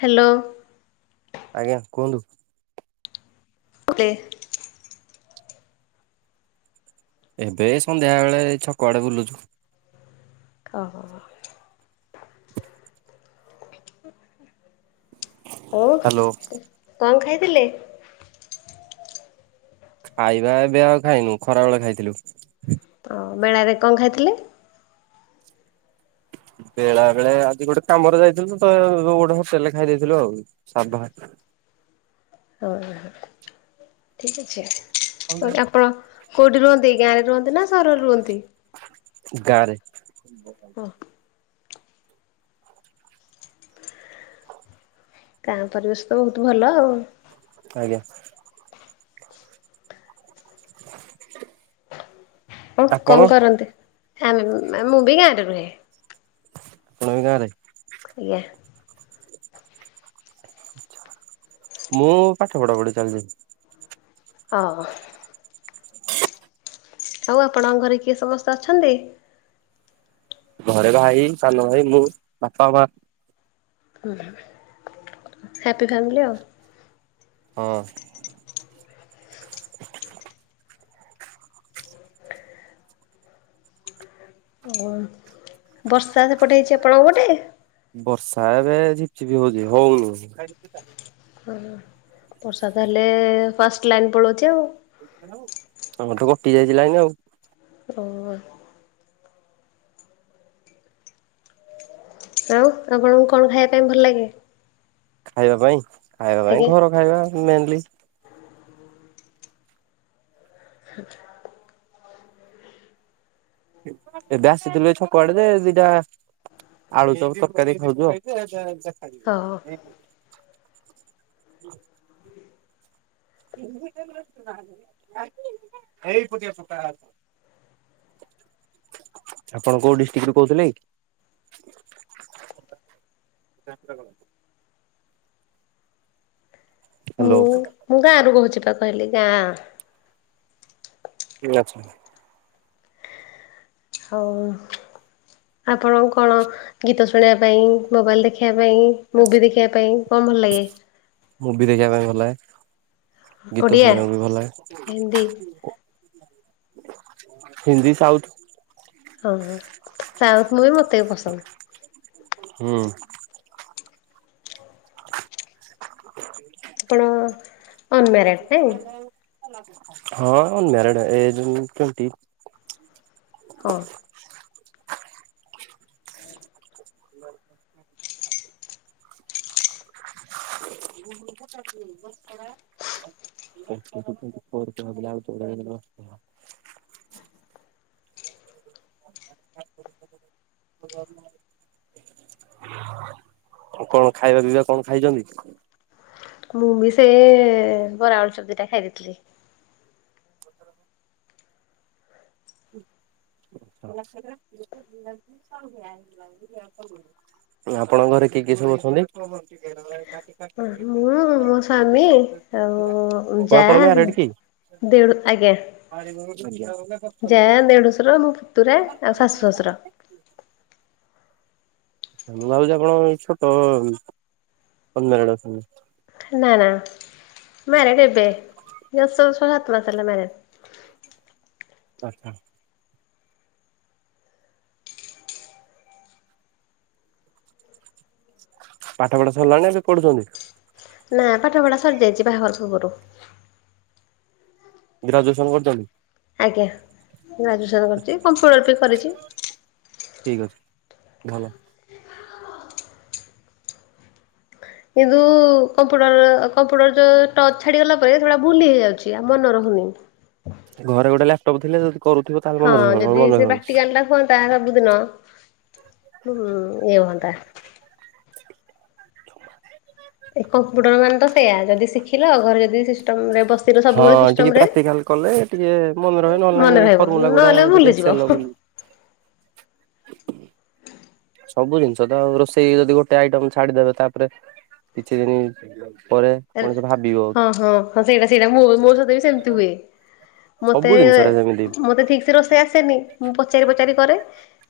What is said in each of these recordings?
Hello. ଆଜ୍ଞା କୁହନ୍ତୁ। ପ୍ଲେ । ଏବେ ସନ୍ଧ୍ୟା ବେଳେ ଛକଆଡେ ବୁଲୁଛୁ। ଓ ହୋ। ହଉ କଣ ଖାଇ ଥିଲେ । ଖାଇବା ଏବେ ଆଉ ଖାଇନୁ ଖରା ବେଳେ ଖାଇଥିଲୁ। ଓ ମେଳାରେ କଣ ଖାଇଥିଲେ? ବେଳା ବେଳେ ଆଜି ଗୋଟେ କାମରେ ଯାଇଥିଲୁ ତ ଗୋଟେ ହୋଟେଲରେ ଖାଇ ଦେଇଥିଲୁ ଆଉ ସାଧା। ହଁ ହ ଠିକ ଅଛି। ଆପଣ କୋଉଠି ରୁହନ୍ତି ଗାଁ ରେ ରୁହନ୍ତି ନା ସହରରେ ରୁହନ୍ତି? ଚା ହଁ [unintelligible] ଗାଁ ପରିବେଶ ତ ବହୁତ ଭଲ ଆଉ। ଆଜ୍ଞା [inaudible] ହଁ ଆପଣ କଣ କରନ୍ତି? ଆମ ମୁଁ ବି ମୁଁ ବି ଗାଁ ରେ ରୁହେ। ତୁମେ ବି ଗାଁ ରେ। ଆଜ୍ଞା। ମୁଁ ପାଠ ପଢା ପଢି ଚାଲିଚି। ହଁ। ଆଉ ଆପଣଙ୍କ ଘରେ କିଏ ସମସ୍ତେ ଅଛନ୍ତି? ଘରେ ଭାଇ ସାନ ଭାଇ ବୋଉ ବାପା ହ୍ୟାପି ଫ୍ୟାମିଲି ଆଉ। ହଁ। [inaudible] ଓ ବର୍ଷା ସେପଟେ ହେଇଛି ଆପଣଙ୍କ ପଟେ ବର୍ଷା ଏବେ ଝିପ ଝିପି ହଉଛି ହଉନି। ହଁ ବର୍ଷା ତାହେଲେ ଫାଷ୍ଟ ଲାଇନ୍ ପଳାଉଛି ଆଉ। ହଁ ତ କଟି ଯାଇଥିଲା ଏଇନା ଆଉ। ଓ ଆଉ ଆପଣଙ୍କୁ କଣ ଖାଇବା ପାଇଁ ଭଲ ଲାଗେ? ଖାଇବା ପାଇଁ? ଖାଇବା ପାଇଁ ଆଜ୍ଞା ଘର ଖାଇବା ମେନ୍ଲି। [inaudible] ଆ [inaudible] ଏବେ ଆସିଥିଲୁ ଏ ଛକ ଆଡେ ଯେ ଦିଟା ଆଳୁଚପ ତରକାରୀ ଖାଉଛୁ ଆଉ। ହଁ [unintelligible] ହୁଁ [inaudible] ଆପଣ କୋଉ ଡିଷ୍ଟ୍ରିକ୍ଟରୁ କହୁଥିଲେ କି? ମୁଁ ହ୍ୟାଲୋ। ମୁଁ ଗାଁ ରୁ କହୁଛି ତ। କହିଲି ଗାଁ। ଆଚ୍ଛା। ହଉ ଆପଣ କଣ ଗୀତ ଶୁଣିବା ପାଇଁ ମୋବାଇଲ ଦେଖିବା ପାଇଁ, ମୁଭି ଦେଖିବା ପାଇଁ କଣ ଭଲ ଲାଗେ? ମୁଭି ଦେଖିବା ପାଇଁ ଭଲ ଲାଗେ। ଗୀତ ଓଡ଼ିଆ ଶୁଣିବାକୁ ବି ଭଲ ଲାଗେ। ହିନ୍ଦୀ ହିନ୍ଦୀ ସାଉଥ। ହଁ ହଁ। ସାଉଥ ମୁଭି ମତେ ବି ପସନ୍ଦ। ହୁଁ। [inaudible] ଆପଣ ଅନମ୍ୟାରେଡ ଟି? ହଁ ଅନମ୍ୟାରେଡ୍। ଏଜ୍ ହିଁ ଟ୍ବେଣ୍ଟି। ହଁ। [unintelligible] ଆଉ କଣ ଖାଇବା ପିଇବା କଣ ଖାଇଚନ୍ତି? ମୁଁ ବି ସେ ଏ ବରା ଆଳୁଚପ ଦିଟା ଖାଇ ଦେଇଥିଲି। ଆପଣଙ୍କ ଘରେ କିଏ କିଏ ସବୁ ଅଛନ୍ତି? ମୁଁ ମୋ ସ୍ଵାମୀ ଆଉ ଓ ଆପଣ ଯାଆ ମ୍ୟାରେଡ୍ କି? ଦେଡୁ ଆଜ୍ଞା ଯାଆ ଦେଡୁଶୁର ର ମୋ ପୁତୁରା ଆଉ ଶାଶୂ ଶ୍ଵଶୁର। ମୁଁ ଭାବୁଛି ଆପଣ ଏ ଛୋଟ ଅ ଅ ଅନମ୍ୟାରେଡ୍ ଅଛନ୍ତି। ନା ନା ମ୍ୟାରେଡ୍ ଏବେ ଜଷ୍ଟ ଛଅ ସାତ ମାସ ହେଲା ମ୍ୟାରେଡ। ଆଚ୍ଛା। ପାଠ ପଢା ସରିଲାଣି ନା ଏବେ ପଢୁଛନ୍ତି? ନା ପାଠପଢା ସରି ଯାଇଛି ବାହାଘର ପୂର୍ବରୁ। ଗ୍ରାଜୁଏସନ କରିଚନ୍ତି? ଆଜ୍ଞା। ଗ୍ରାଜୁଏସନ କରିଚି କମ୍ପ୍ୟୁଟର ବି କରିଚି। ଠିକ୍ ଅଛି ଭଲ କିନ୍ତୁ କମ୍ପୁଟର କମ୍ପୁଟର ଯୋଉ ଟଚ ଛାଡିଗଲା ପରେ ସେଟା ଭୁଲି ହେଇଯାଉଛି ଆଉ ମନେ ରହୁନି ଘରେ ଗୋଟେ ଲ୍ୟାପଟପ୍ ଥିଲେ ଯଦି କରୁଥିବ ତାହେଲେ ହଁ ମନେ ରହିବ ଯଦି ନହେଲେ ମନେ ସେ ରହିବନି। ପ୍ରାକ୍ଟିକାଲ ଟା ହୁଅନ୍ତା ସବୁଦିନ ହଁ ଏତା ଏ କମ୍ପୁଟର ମାନେ ତ ସେଇୟା ଯଦି ଶିଖିଲ ଘରେ ଯଦି ସିସ ହଁ ଟିକେ ପ୍ରାକ୍ଟିକାଲ କଲେ ଟିକେ ମନେ ରହେ ନହେଲେ ନାଇଁ ମନେ ରହିବ ଫର୍ମୁଲା ଗୁଡା ନହେଲେ ଯଦି ଏକ୍ ସେଲ ଭୁଲିଯିବ ବୋଲି ସବୁ ଜିନିଷ ତ ଆଉ ରୋଷେଇ ଯଦି ଗୋଟେ ଆଇଟମ୍ ଛାଡିଦେବେ, ତାପରେ କିଛି ଦିନି ପରେ ଏ ମଣିଷ ଭାବିବ ହଁ ହଁ ହଁ ସେଇଟା ସେଇଟା ମୋ ସହିତ ବି ସେମିତି ହୁଏ ମତେ ସବୁ ଜିନିଷରେ ସେମିତି ମତେ ଠିକ୍ ସେ ରୋଷେଇ ଆସେନି ମୁଁ ପଚାରି ପଚାରି କରେ।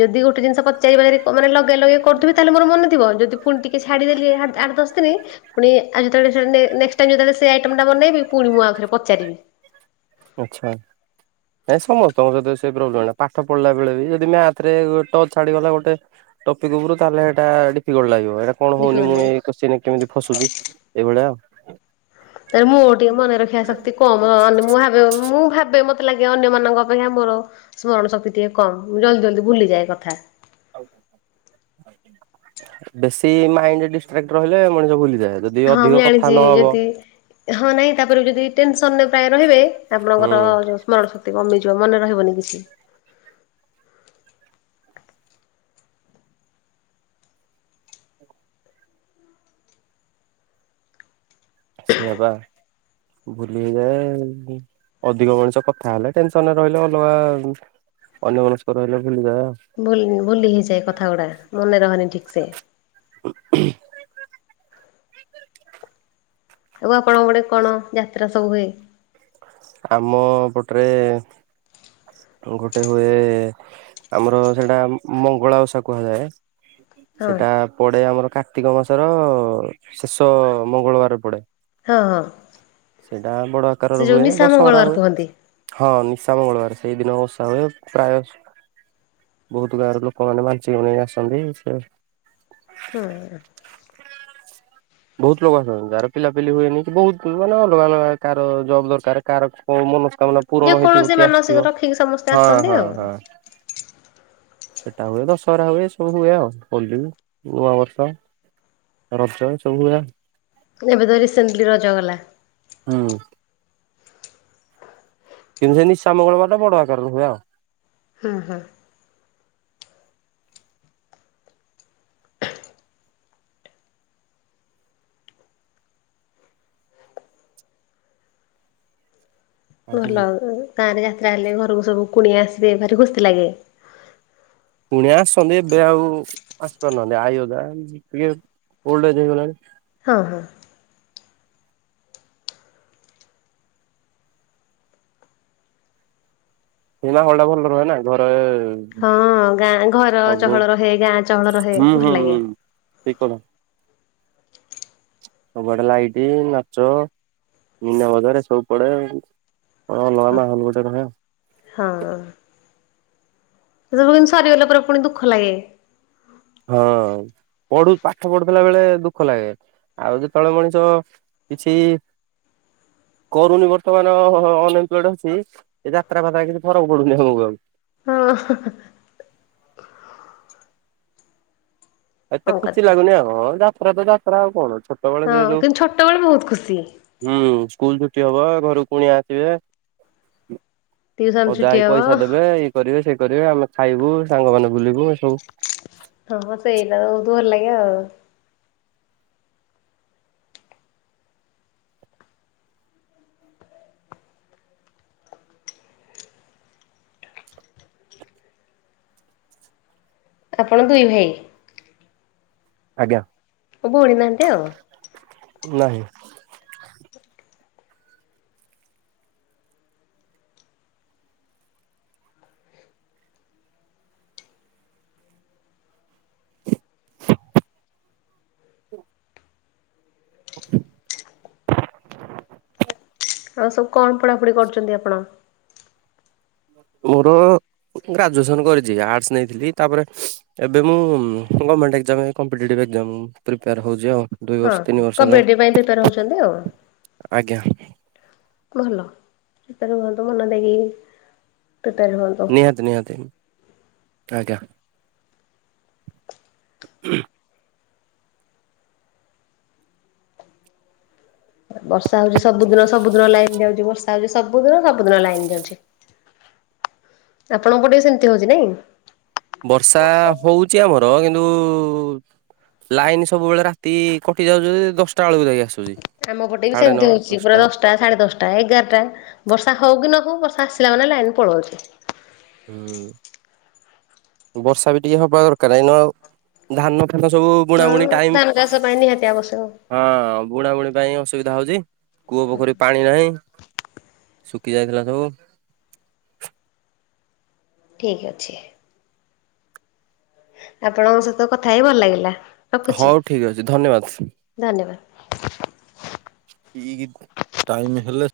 ଯଦି ଗୋଟେ ଜିନିଷ ପଚାରିବାରେ ମାନେ ଲଗ [unintelligible] କରୁଥିବି ତାହେଲେ ମୋର ମନେଥିବ। ଯଦି ପୁଣି ଟିକେ ସେ ଛାଡିଦେଲି, ଆଠ ଦଶ ଦିନ ପୁଣି ଆଜି ଯ ନେ-ନେକ୍ସଟ୍ ଟାଇମ୍ ଯେତେ ବେଳେ ସେ ଆଇଟମ୍ ଟା ବନେଇବି ପୁଣି ମୁଁ ଆଉଥରେ ପଚାରିବି। ଆଚ୍ଛା, ନାଇ ସମସ୍ତଙ୍କ ସହିତ ସେ ପ୍ରୋବ୍ଲେମ ପାଠ ପଢିଲା ବେଳେ ବି ଯଦି ମ୍ୟାଥ ଥରେ ଟଚ୍ ଛାଡିଗଲା ଗୋଟେ ଟପିକ ଉପରୁ ତାହେଲେ ହେଟା ଡିଫିକଲ୍ଟ ଲାଗିବ। ହଉ ଏଇଟା କଣ ହଉନି? ଡିଫିକଲ୍ଟ ମୁଁ ଲାଗେ। ଏଇ କୋସ୍ଚୀନ କେମିତି ଫସୁଛି? ଏଇଭଳିଆଉ। ତାର ମୋର ଟିକେ ମନେ ରଖିବା ଶକ୍ ତେ କମ ଆଁ ମୁଁ ଭବେବେ ମୁଁ ଭାବେ ମତେ ଲାଗେ ଅନ୍ୟମାନଙ୍କ ଅପେକ୍ଷା ମୋର ସ୍ମରଣ ଶକ୍ତି ଟିକେ କମ୍ ମୁଁ ଜଲଦି ଜଲଦି ଭୁଲିଯାଏ କଥା। ବେଶୀ ମାଇଣ୍ଡ ଡିଷ୍ଟ୍ରାକଟ୍ ରହିଲେ ମଣିଷ ଭୁଲିଯିବ। ହଁ ମୁଁ ଜାଣିଛି ଯେତି, ହଁ ନାଇଁ ତାପରେ ଯଦି ଟେନସ ତନେ ପ୍ରାୟ ରହିବେ ହୁଁ ଆପଣଙ୍କର ଯୋଉ ସ୍ମରଣ ଶକ୍ କମିଯିବ, ମନେ ରହିବନି କିଛି। ସେୟଆବା ଭୁଲି ହେଇଯାଏ, ଅଧିକ ମଣିଷ କଥା ହେଲେ ଟେନସନ୍ ରେ ରହିଲେ ଅଲଗା ଅନ୍ୟ ମନସ୍କ ରହିଲେ। ଭୁଲିଯାଏ ଆଉ ଭ-ଭୁଲି ହେଇଯାଏ କଥା ଗୁଡା। ମନେ ରହେନି ଠିକ୍ ସେ। [inaudible] ଆଉ ଆପଣଙ୍କ ଗୋଟେ କଣ ଯାତ୍ରା ସବୁ ହୁଏ? ଆମ ପଟରେ ଗୋଟେ ହୁଏ, ଆମର ସେଇଟା ମଙ୍ଗଳା ଓଷା କୁହାଯାଏ। ହଁ ସେଟା ପଡେ ଆମର କାର୍ତ୍ତିକ ମାସର ଶେଷ ମଙ୍ଗଳବାର ପଡେ। ହଁ ହଁ। ସେଇଟା ବଡ ସେ ଆକାରର ଯୋଉ ହୁଏ, ନିଶା ଦଶହରା ମଙ୍ଗଳବାର ହୁଏ। କୁହନ୍ତି ହଁ ନିଶା ମଙ୍ଗଳବାର ସେଇ ଦିନ ଓଷା ହୁଏ। ପ୍ରାୟ ବହୁତ ଗାଁର ଲୋକମାନ୍ସିକ ନେଇ ଆସନ୍ତି। ସେ ହଁ। ବହୁତ ଲୋକ ଆସନ୍ତି। ଯାହାର ପିଲାପିଲି ହୁଏନି କି ବହୁତ ମାନେ ଅଲଗା ଅଲଗା। କାହାର ଜବ୍ ଦରକାର, କାହାର ମ ଯେ କୌଣସି ମାନସିକ ରଖିକି ସମସ୍ତେ ହଁ ଆସନ୍ତି ହଁ ହଁ। ଆଉ। ସେଟା ହୁଏ, ଦଶହରା ହୁଏ, ଏସବୁ ହୁଏ, ଆଉ ହୋଲି, ନୂଆବର୍ଷ, ରଜ ଏ ସବୁ ହୁଏ ଆଉ। ଏବେ ତ ରିସେଣ୍ଟଲି ରଜଗଲା। ହୁଁ। କିନ୍ତୁ, ସେ ନିଶାାମଙ୍ଗଳବାର ଟା ବଡ଼ ଆକାର ରେ ହୁଏ ଆଉ। ହୁଁ ହଁ। ଆଉ ଭଲ ଗାଁ ରେ ଯାତା ତାହେଲେ ଘରକୁ ସବୁ କୁଣି ଆସିବେ ଭାରି ଖୁସି ଲାଗେ ପୁଣି ଆସିଛନ୍ତି ଏବେ ଆଉ ଆସିପାରୁନାହାନ୍ତି ଆଇା ଟିକେ ହେଇଗଲାଣି ହଁ ହଁ ସନା ହଳ ଟା ଭଲ ରୁହେ ନା ଘରେ । ହଁ ଗାଁ ଘର ଚହଳ ରହେ ଗାଁ ଚହଳ ରହେ ହୁଁ ହୁଁ ଭଲ ହୁଁ। ଲାଗେ ଠିକ କଥା ସବୁଆଡେ ଲାଇଟ୍ ନାଚ ମିନା ବଜରେ ସବୁ ପଡେ। ଅ ଲରା ହଁ। ମା ହଲ ଗୋ [unintelligible] ଟେ ନହେ ତ ବ ସାର ଗଲା ପରେ ପୁଣି ଦୁଃଖ ଲାଗେ ହଁ ପଢୁ ପାଠ ପଢୁଥିଲା ବେଳେ ଦୁଃଖ ଲାଗେ ଆଉ ଯେତେବେଳେ ମଣିଷ କିଛି କରୁନି ବର୍ତ୍ତମାନ ଅନଏମ୍ପ୍ଲଏଡ ଅଛି ଯାତ୍ରା ଫାତ୍ରା କିଛି ଫରକ ପଡୁନି ଆମକୁ ଆ ହଁ [inaudible] ଏତେ କଣ ଖୁସି କରିବା। ଲାଗୁନି ଆଉ ରଥଯାତ୍ରା ଆଉ କଣ ଅଛି ହଁ କିନ୍ତୁ ଛୋଟବେେଳେ ବହୁତ ଖୁସି। ହୁଁ ସ୍କୁଲ ଛୁଟି ହବ ଘରକୁ ପୁଣି ଆସିବେ ଟିଉସନ ଅଜା ଛୁଟି ଆଈ ହବ ପଇସା ଦେବେ ଇଏ କରିବେ ସେଇଠି। କରିବେ ଆମେ ଖାଇବୁ ସାଙ୍ଗମାନୋନ ବୁଲିବୁ ଏ ସବୁ। ହଁ ସେଇଟା ଭଲଲାଗେ। ଆପଣ ଦୁଇ ଭାଇ ଆଜ୍ଞା ଭଉଣୀ ନାହାନ୍ତି ଆଉ ନାହିଁ ହ ହ [unintelligible] [unintelligible] ଆଉ ସବୁ କଣ ପଢାପଢି କରୁଛନ୍ତି ଆପଣ ମୋର ଗ୍ରାଜୁଏସନ କରିଛି ଆର୍ଟସ ନେଇଥିଲି ତାପରେ ଏବେ ମୁଁ ଗଣମଣ୍ଟାମିପୋର ହଉଛି ଆଉ ଦୁଇ ହଁ ବର୍ଷ ତିନି ହଁ ବର୍ଷ ହେଲାଣି। କବାଡି ପାଇଁ ପବେ ରହୁଛନ୍ତି ଆଉ। ଆଜ୍ଞା ଭଲ ସେପରେ ହୁହନ୍ତୁ ମନ ଦେଇକି ପ୍ରିପେୟାର ହୁଅନ୍ତୁ। ନିହାତି ନିହାତି ଆଜ୍ଞା [inaudible] ବର୍ଷା ହଉଛି ସବୁ ଦିନ ସବୁ ଦିନ ଲାଇନ ଯାଉଛି ବର୍ଷା ହଉଛି ସବୁ ଦିନ ସବୁ ଦିନ ଲାଇନ ଯାଉଛି ଆପଣଙ୍କ ପ ଟେ ସେମତି ହଉଛି ନାଇଁ ବର୍ଷା ହଉଛି ଆମର କିନ୍ତୁ କିନ୍ତୁ ଲାଇନ୍ ସବୁବେଳେ ରାତି କଟି ଯାଉ ଦଶଟା ବେଳକୁ ଯାଇିକି ଆମ ପଟେ ବି ସେମିତି ହଉଛି ପୁରା ଦଶଟା ସାଢେ ଦଶଟା ଏଗାରଟା ବର୍ଷା ହଉ କି ନହଉ। ସ ବସା ଆସିଲା ମାନେ ଲାଇନ ପଳାଉଛି ହୁଁ ବର୍ଷା ବି ଟିକେ ହବା ଦରକାର ଏଇନୁ ଆଉ ଧାନ [unintelligible] ସବୁ ବୁଣା ହଁ ବୁଣି ଟାଇମ ଧାନ ଚାଷ ପାଇଁ ନିହାତି ଆବଶ୍ୟକ। ହଁ ବୁଣା ବୁଣି ପାଇଁ ଅସୁବିଧା ହଉଛି କୂଅ ପୋଖରୀ ପାଣି ନାହିଁ। ଶୁଖି ଯାଇଥିଲା ସବୁ। ଠିକ ଅଛି। ଆପଣଙ୍କ ସହିତ କଥା ହେଇ ଭଲ ଲାଗିଲା ରଖୁଛି ହଉ ଠିକ ଅଛି ଧନ୍ୟବାଦ। [inaudible] [unintelligible] ଟାଇମ୍ ହେଲେ